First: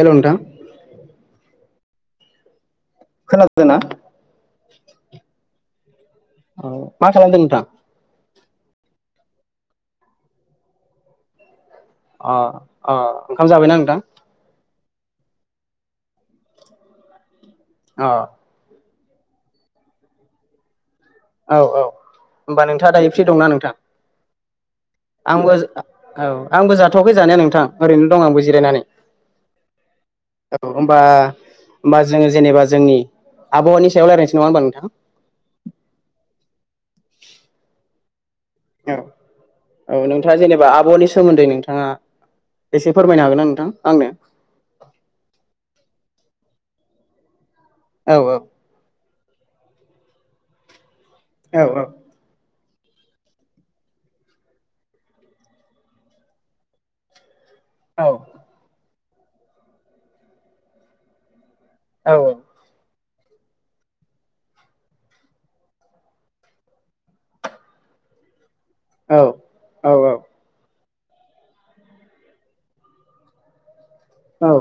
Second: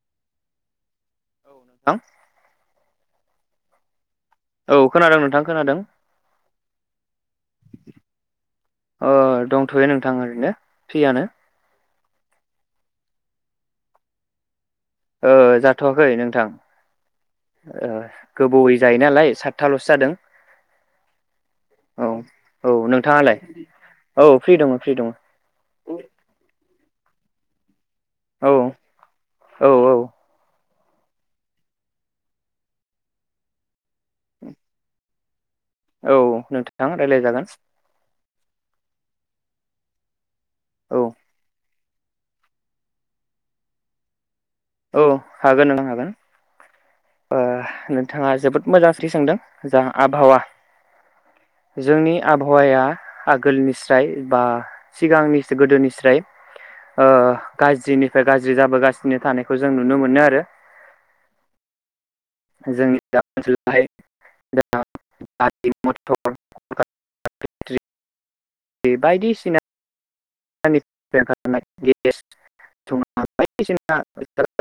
हेल नोंथां [unintelligible] खोनादो ना औ खोनादों नोंथां खोनादों औ मा खालामदो नोंथां ओ दंथयो नोंथां ओरैनो फ्रियानो अ अ ओंखाम जाबायना नोंथां ओ जाथवाखै नोंथां ओ अ गोबोवै जायो नालाय सातथालसो जादों औ होमबा औ नोंथाङा दायो फ्रि नोंथाङालाय दंना नोंथां औ फ्रि दङ फ्रि दङ आंबो जा औ आंबो जाथवाखै जानाया नोंथां ओरैनो दं आंबो औ जिरायनानै औ औ औ होमबा होमबा जोङो जेनेबा जोंनि आबहावानि सायाव रायज्लायनोसै नङा होनबा नोंथां औ नोंथां रायलाय जागोन औ औ नोंथाङा जेनेबा औ आबहानि सोमोन्दै नोंथाङा एसे फोरमायनो हागोनना नोंथां आंनो औ हागोन नोंथां हागोन ओ औ नोंथाङा जोबोद मोजां सोंथि सोंदों जा आबहावा औ जोंनि आबहा वाया आगोलनि स्राय बा सिगांनि गोदोनि स्राय ओ औ गाज्रिनिफ्राय गाज्रि जाबोगासिनो थानायखौ जों नुनो मोनो आरो औ [unintelligible] [inaudible] बे औ बायदिसिना [unintelligible] [unintelligible] औ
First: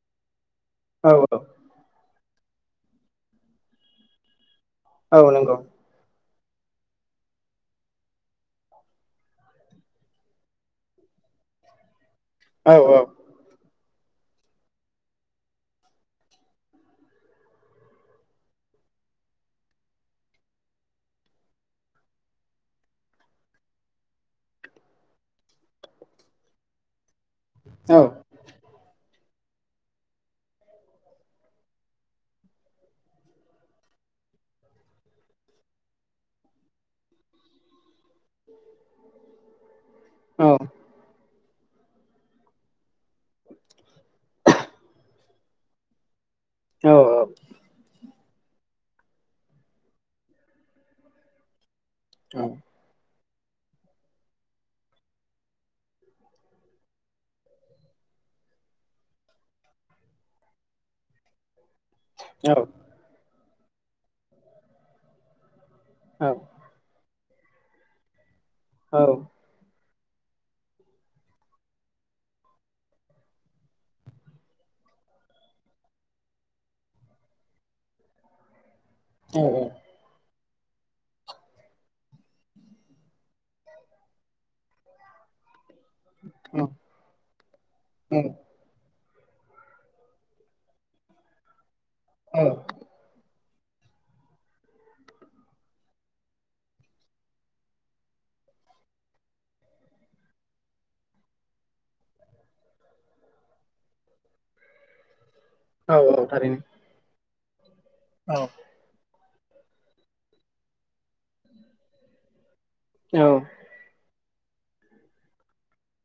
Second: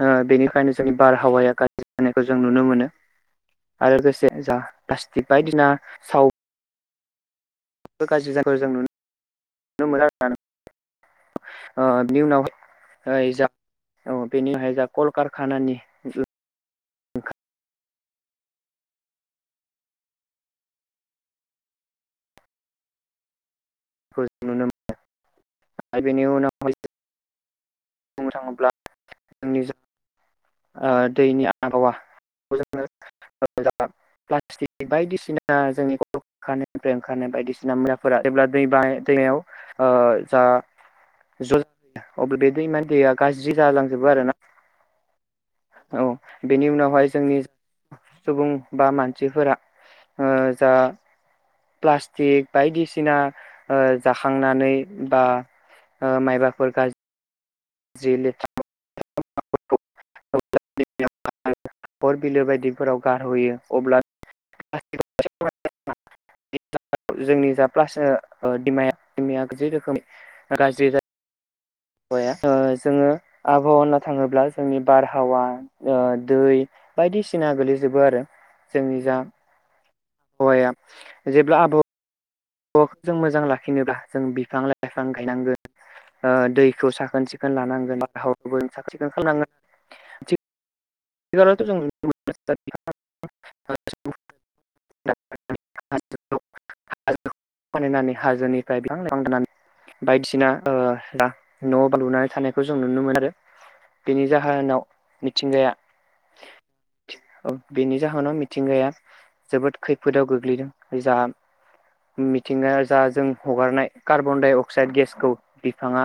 बेनि खायनो जोंनि औ बारहावाया औ गाज्रि जानायखौ जों नुनो मोनो आरो लोगोसे जा प्लासटिक औ नंगौ बायदिसिना साव [unintelligible] बेनि औ औ उनावहाय ओइ जा औ बेनि उनावहाय जा कलकारखानानि ओंखारनायखौ [unintelligible] औ बुंनो थाङोब्ला जोंनि जा ओ दैनि आबहावा [unintelligible] [unintelligible] प्लाटिक बायदिसिना जोंनि [unintelligible] ओंखारनाय बायदिसिना फोरा [unintelligible] ओ जा औ [unintelligible] अब्ला बे दैमानि दैया गाज्रि जालांजोबो आरो ना औ बेनि औ उनावहाय जोंनि सुबुं बा मानसिफोरा ओ जा औ प्लास्टिक बायदिसिना ओ जाखांनानै बा माइबाफोर गा जि लेथ्राफोर हाखर बिलो बायदिफोराव गारहोयो अब्ला औ जोंनि जा प्लास दिमाया दिमाया जि रोखोमै गाज्रि जायोम आबहावाया ओ जोङो आबहावा होननो थाङोब्ला जोंनि बारहावा ओ दै बायदिसिना गोलैजोबो आरो जोंनि जा आबहावा जेब्ला आबहावा वाखौ जों मोजां लाखिनोब्ला जों बिफां लाइफां गायनांगोन ओ औ दैखौ साखोन सिखोन लानांगोन औ [inaudible] सिखोन खालामनांगोनथ' जों [inaudible] [unintelligible] फानायनानै हाजोनिफ्राय बिफां लाइफां दाननानै [inaudible] बायदिसिना ओ न' बां लुनानै थानायखौ जों नुनो मोनदों बेनि जाहोनाव मिथिंगाया औ औ थारैनो औ बेनि औ जाहोनाव मिथिंगाया जोबोद खैफोदाव गोग्लैदों जा मिथिंगाया जा जों उम हगारनाय कार्ब बनडाइ अक्साइड गेसखौ बिफाङा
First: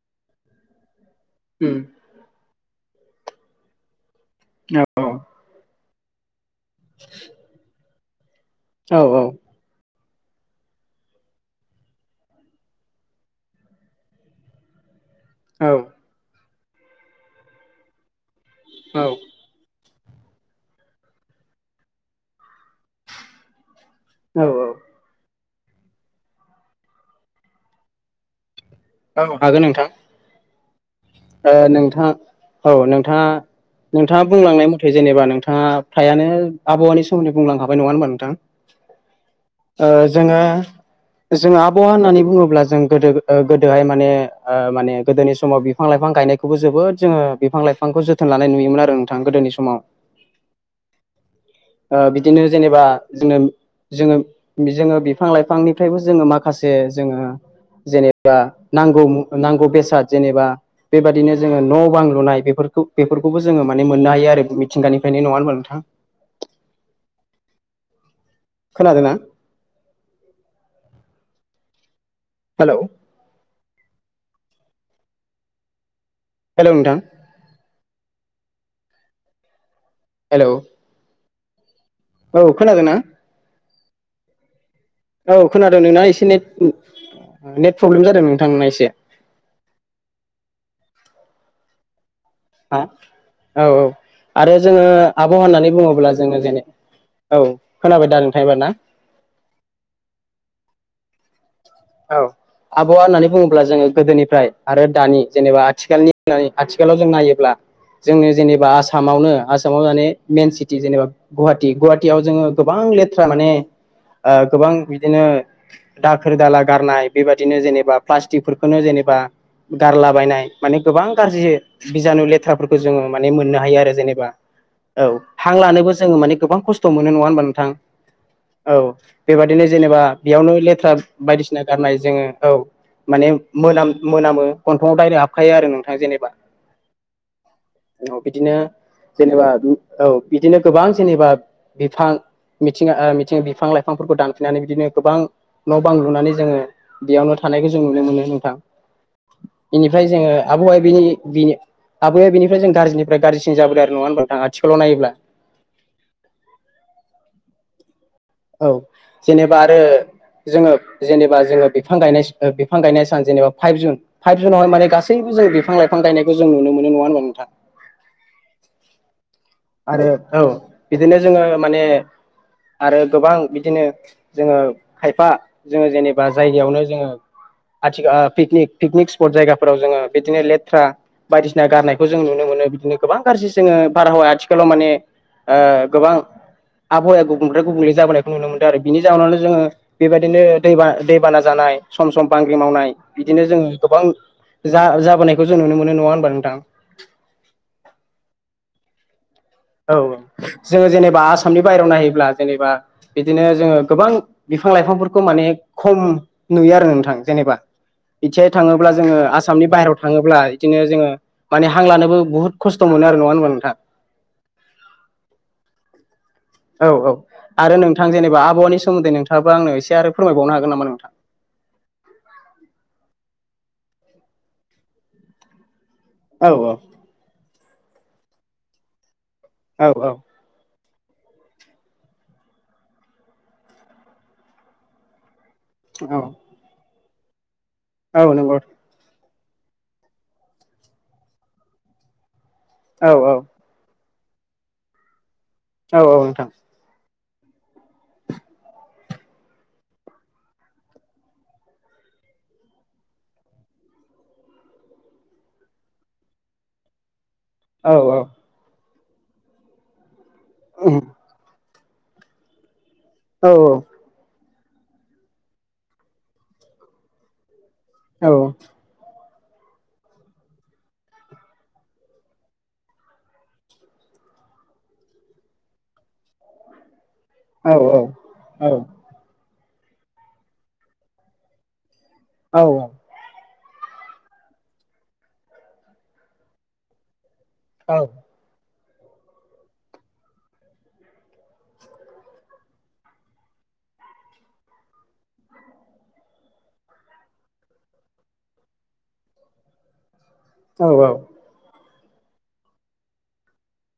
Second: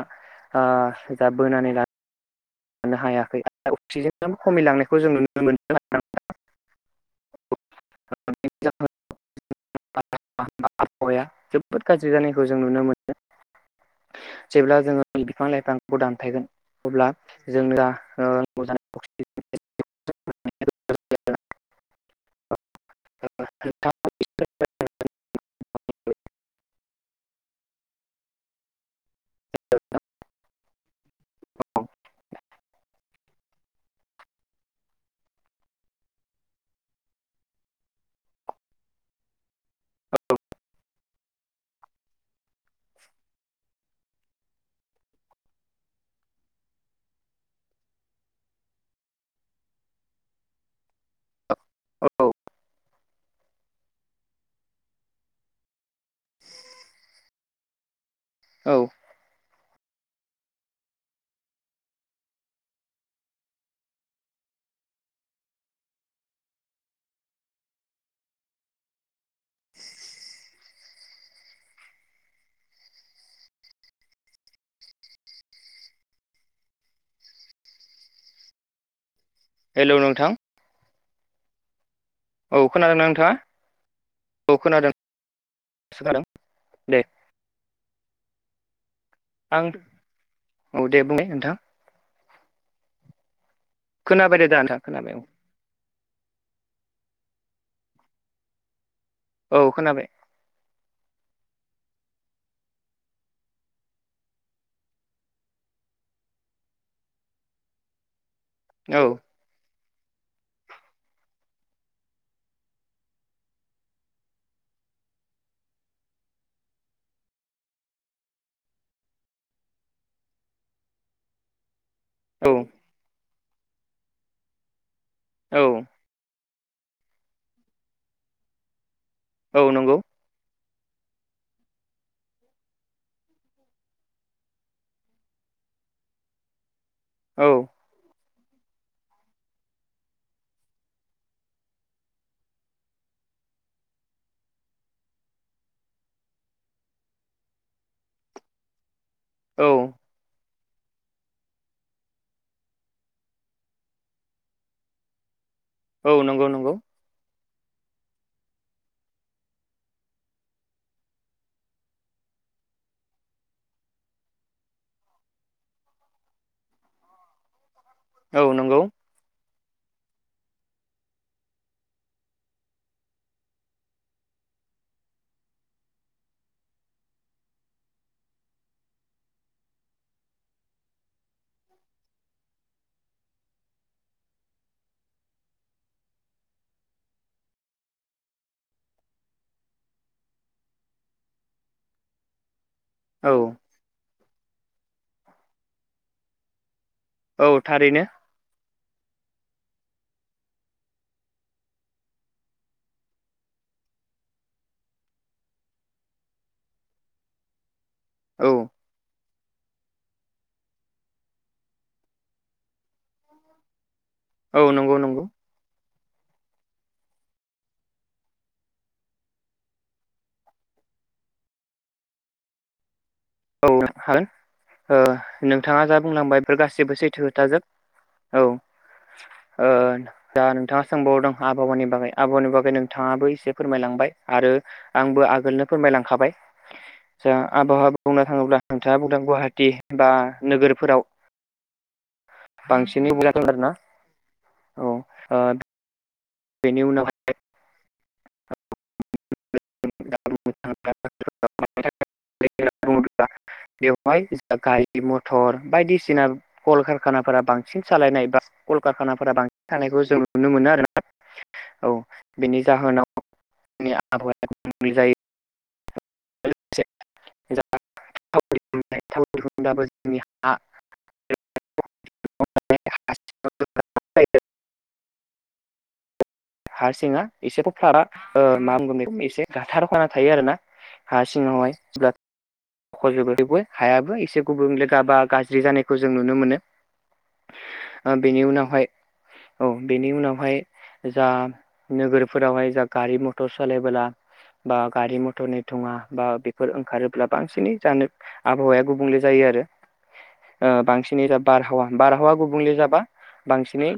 ओ जा बोनानै लाानो लानो हायाखै आरो अक्सिजेनाबो औ औ खमायलांनायखौ जों नुनो मोनदों आरोना नोंथां [unintelligible] औ औ आबहावाया जोबोद गाज्रि जानायखौ जों नुनो मोनो जेब्ला जोङो बिफां लाइफांखौ दानफायगोन अब्ला जोंना ओ नांगौ जानाय औ अक्सिजेन [inaudible] औ [unintelligible] [unintelligible] औ हागोन नोंथां ओ नोंथाङा औ नोंथाङा नोंथाङा बुंलांनाय मथे जेनेबा नोंथाङा फ्रायानो आबहावानि सोमोन्दै बुंलांखाबाय नङा होनबा नोंथां ओ जोङो जोङो आबहावा होननानै बुङोब्ला जों गोदो गोदोहाय माने ओ माने गोदोनि समाव बिफां लाइफां गायनायखौबो जोबोद जोङो बिफां लाइफांखौ जोथोन लानाय नुयोमोन आरो नोंथां गोदोनि समाव ओ औ बिदिनो जेनेबा जोङो जोङो जोङो बिफां लाइफांनिफ्रायबो जोङो माखासे जोङो जेनेबा बा औ नांगौ नांगौ बेसाद जेनेबा बेबायदिनो जोङो न' बां लुनाय बेफोरखौ बेफोरखौबो जोङो माने मोननो हायो आरो मिथिंगानिफ्रायनो नङा होमबा नोंथां [unintelligible] खोनादोंना? हेल' हेल' नोंथां हेलौ नोंथां हेलौ औ खोनादों नोंथाङा औ खोनादों औ खोनादों नोंना एसे नेट दे नेट प्रब्लेम जादों नोंथांना एसे आं औ [unintelligible] दे बुंनाय नोंथां ह औ औ खोनाबाय दे आरो दा नोंथां जोङो खोनाबाय औ आबहावा होननानै बुङोब्ला जोङो जेन औ खोनाबाय दा नोंथाङा एबार ना औ खोनाबाय औ आबहावा होननानै बुङोब्ला जोङो गोदोनिफ्राय आरो दानि जेनेबा आथिखालनि आथिखालाव जों नायोब्ला जोंनि जेनेबा औ आसामावनो आसामाव जाने मेन सिटि जेनेबा गुवाहाटि। गुवाहाटियाव जोङो गोबां लेथ्रा माने ओ गोबां बिदिनो दाखोर दाला गारनाय बेबायदिनो जेनेबा प्लास्टिकफोरखोनो जेनेबा गारलाबायनाय माने गोबां गारजियै बिजानु औ लेथ्राफोरखौ जोङो माने मोननो हायो आरो जेनेबा। औ हां औ लानोबो जोङो माने गोबां खस्थ' मोनो नङा होनबा नोंथां। औ बेबादिनो औ नंगौ जेनेबा बेयावनो ले थ्रा बायदिसिना गारनाय जोङो औ माने मोनाम-मोनामो गन्थंआव डाइरेक्ट हाबखायो आरो नोंथां जेनेबा। औ। औ बिदिनो जेनेबा औ बिदिनो गोबां जेनेबा बिफां मिथिंगा ओ मिथिं बिफां लाइफांफोरखौ दानफिननानै बिदिनो गोबां न' बां लुनानै जोङो बेयावनो थानायखौ जों नुनो मोनो नोंथां। औ बेनिफ्राय जोङो आबहावाया बिनि बिनि आबाया बेनिफ्राय जों गाज्रिनिफ्राय गाज्रिसिन जाबोदो आरो नङा होनबा नोंथां आथिखालाव नायोब्ला। औ नंगौ नंगौ। औ जेनेबा आरो जोङो जेनेबा जोङो बिफां गायनाय स बिफां गायनाय सान जेनेबा फाइभ जुन। फाइभ जुनावहाय माने गासै जों बिफां लाइफां गायनायखौ जों नुनो मोनो नङा होनबा नोंथां। औ नोंगौ। आरो औ बिदिनो जोङो माने आरो गोबां बिदिनो जोङो खायफा जोङो जेनेबा जायगायावनो जोङो आथिखा ओ पिकनिक पिकनिक स्पट जायगाफोराव जोङो बिदिनो लेथ्रा बायदिसिना गारनायखौ जों नुनो मो नो बिदिनो गोबां गारजि जोङो बारहावाया आथिखालाव माने ओ गोबां आबहावाया गुबुंनिफ्राय गुबुंले जाबोनायखौ नुनो मोनदो आरो। बिनि जाहोनावनो जोङो बेबायदिनो दै बाना दैबाना जाना य सम सम बांग्रि मावनाय औ बिदिनो जोङो गोबां जा जाबोनायखौ जों नुनो मोनो नङा होनबा नोंथां। औ थारैनो। औ। जोङो जेनेबा आसामनि बायेरायाव नायोब्ला जेनेबा बिदिनो जोङो गोबां बिफां लाइफांफोरखौ माने खम नुयो आरो नोंथां जेनेबा। औ बिथियाय थाङोब्ला जोङो आ सामनि बाहेरायाव थाङोब्ला बिदिनो जोङो माने हां लानोबो बुहुत खस्थ' मोनो आरो नङा होनबा नोंथां। औ नोंगौ नोंगौ। औ औ आरो नोंथां जेनेबा आबहावानि सोमोन्दै नोंथाङाबो आंनो एसे आरो फोरमायबावनो हागोन नामा नोंथां? औ नों हागोन। ओ नोंथाङा जा बुंलांबाय औ बेफोर गासिबो औ सैथो खोथाजोब। औ ओ औ औ दा नोंथाङा सोंबावदों आबहावानि बागै आबहावानि बागै नोंथाङाबो एसे फोरमायलांबाय आरो आंबो आगोलनो औ फोरमायलांखाबाय दा आबहावा बुंनो नंगौ थाङोब्ला नोंथाङा बुंदों गहा टि बा नोगोरफोराव औ बांसिनै [unintelligible] औ बुंजाथं आरोना। औ ओ औ औ नोंथां। [inaudible] [inaudible] बेवहाय गारि मथर बायदिसिना कल कारखाना फोरा बांसिन औ सालायनाय बा कल कारखानाफोरा बांसिन थानायखौ जों नुनो मोनो औ आरोना। औ बेनि जाहोनाव औ आबहावाया गुबुंले जायो। [unintelligible] [inaudible] औ। गुमबाबो जोंनि हा [inaudible] हारसिङा एसेखौ औ औ फारा ओ मा होनगोन बेखौ एसे गाथारखाना थायो आरोना हा सिङाव हायब्लाजबो हायाबो एसे गुबुं लोगो बा गाज्रि जानायखौ जों नुनो मोनो। बेनि उनावहाय औ बेनि उनावहाय जा नोगोरफोरावहाय जा गारि मथर सालायबोला। बा गारि मथरनि थङा बा बेफोर ओंखारोब्ला बांसिनै जानो आबहावाया गुबुंले जायो। ओ बांसिनै दा बारहावा बारहावा गुबुंले जाबा बांसिनै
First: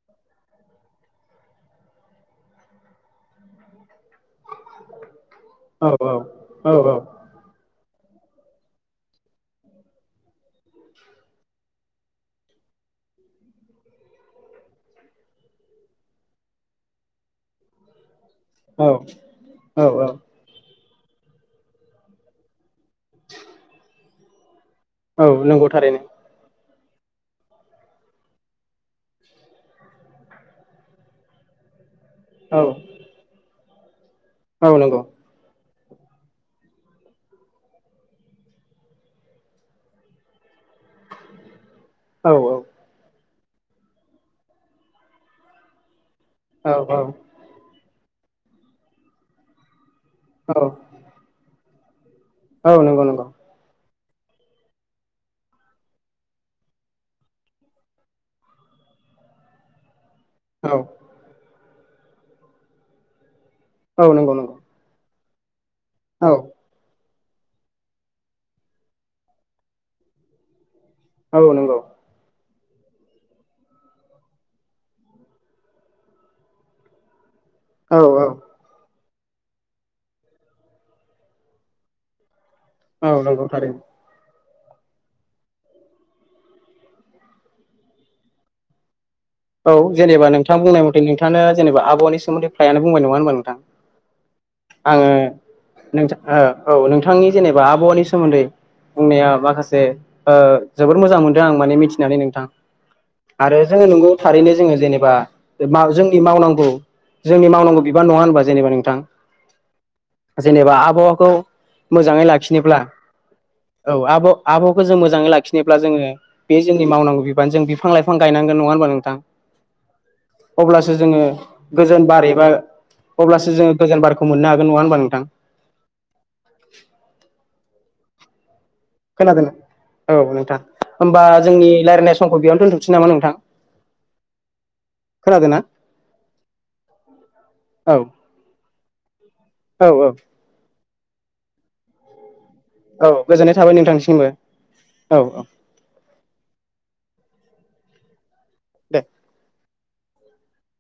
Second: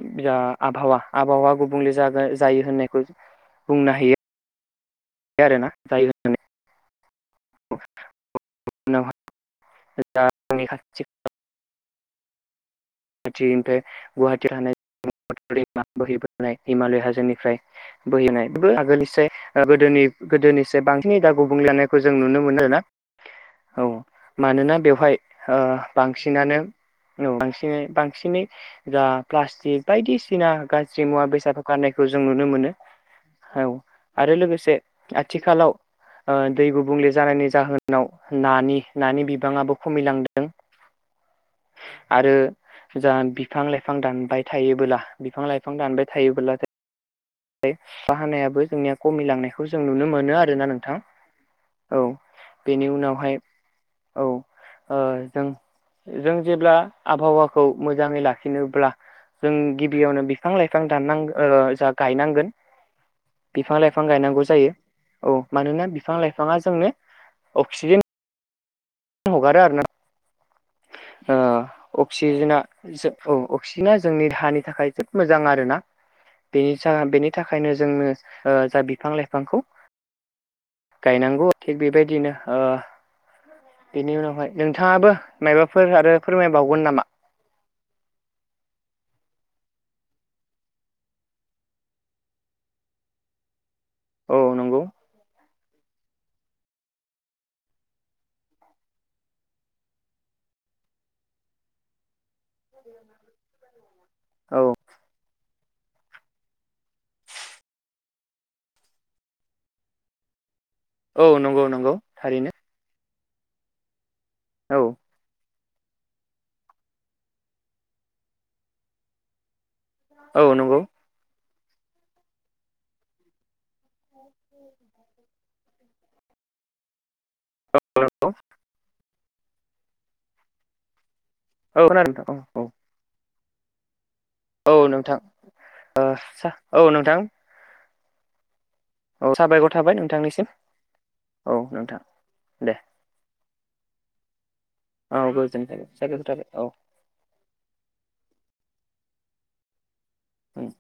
आबहावा आबहावा गुबुंले जागा जायो होननायखौ बुंनो हायो। आरोना औ जायो औ होननानै औ औ। [unintelligible] खाथिनिफ्राय गुवाहाटि थानाय। दै बोहैबोनाय हिमालय हाजोनिफ्राय बोहैनाय बे आगोलनिस औ गोदोनि गोदोनिस बांसिनै दा गुबुंलेानायखौ जों नुनो मोनो आरोना। औ मानोना बेवहाय औ नंगौ थारैनो बांसिनानो औ बासिनै बांसिनै जा प्लासटिक बायदिसिना गाज्रि मुवा बेसाद गारनाय खौ जों नुनो औ मोनो औ आरो लोगोसे औ नंगौ आथिखालाव दै गुबुंले जानायनि जाहोनाव नानि नानि बिबाङाबो खमिलांदों। औ आरो जा बिफां लाइफां दानबाय थायोबोला बिफां लाइफां दानबाय औ औ बाहानायाबो जोंनिया खमिलांनायखौ जों नुनो मोनो आरोना नोंथां औ। औ बेनि नंगौ नंगौ उनावहाय औ ओ जों जों जेब्ला आबहावाखौ मोजाङै लाखिनोब्ला जों गि बि बेयावनो बिफां औ लाइफां दाननांग जा गायनांगोन। बिफां लाइफां औ नंगौ गायनांगौ नंगौ जायो औ मानोना बिफां औ लाइफाङा जोंनो अक्सिजेन हगारो आरोना औ नंगौ ओ अक्सिजेना। जो औ अक्सिजेना जोंनि देहानि थाखाय जोब मोजां आरोना बेनि बेनि थाखायनो औ जोंनो जा बिफां लाइफां बिफांखौ गायनांगौ थिग बेबायदिनो ओ औ नंगौ थारैनो। बेनि उनावहाय नोंथाङाबो माबाफोर आरो फोरमायबावगोन नामा। औ जेनेबा नोंथां बुंनाय मथे नोंथां जेनेब आबावानि सोमोन्दै फ्रायानो बुंबाय नङा होमबा नोंथां। औ नंगौ आङो नोंथ औ नोंथांनि जेनेबा आबहावानि सोमोन्दै। बुंनाया माखासे जोोबोर मोजां मोनदों आं माने मिथिनानै नोंथां। औ बिदिनोजोङो जेनेबा जोंनि मावनांगौ जोंनि मावनांगौ बिबान नङा होनबा जेनेबा नोंथां। जेनेबा औ आबहावाखौ नंगौ नंगौ मोजाङै थारैनो लाखिनोब्ला औ आब' औ आबावाखौ जों मोजाङै लाखिनोब्ला जोङो बे जोंनि मावनांगौ बिबान जों बिफां लाइफां गायनांगोन नङा होनोमबा नों थां औ नंगौ अब्लासो औ जोङो गोजोन बार एबा अब्लासो जोङो गोजान बारखौ मोननो हागोन नङा होनबा नोंथां। [inaudible] [unintelligible] खोनादों औ नोंथां होमबा जोंनि औ लायरायनाय समखौ खोनादों नोंथां बेयावनो दोन्थ'सै नामा नोंथां? औ नोंथां खोनादोंना ओ सा औ नोंथां। औ औ साबायखर औ थाबाय औ नोंथांनिसिम औ नोंथां। दे औ गोजोननाय थाबाय नोंथांनिसिमबो। औ औ गोजोननाय थाबाय साबायखर थाबाय औ दे उम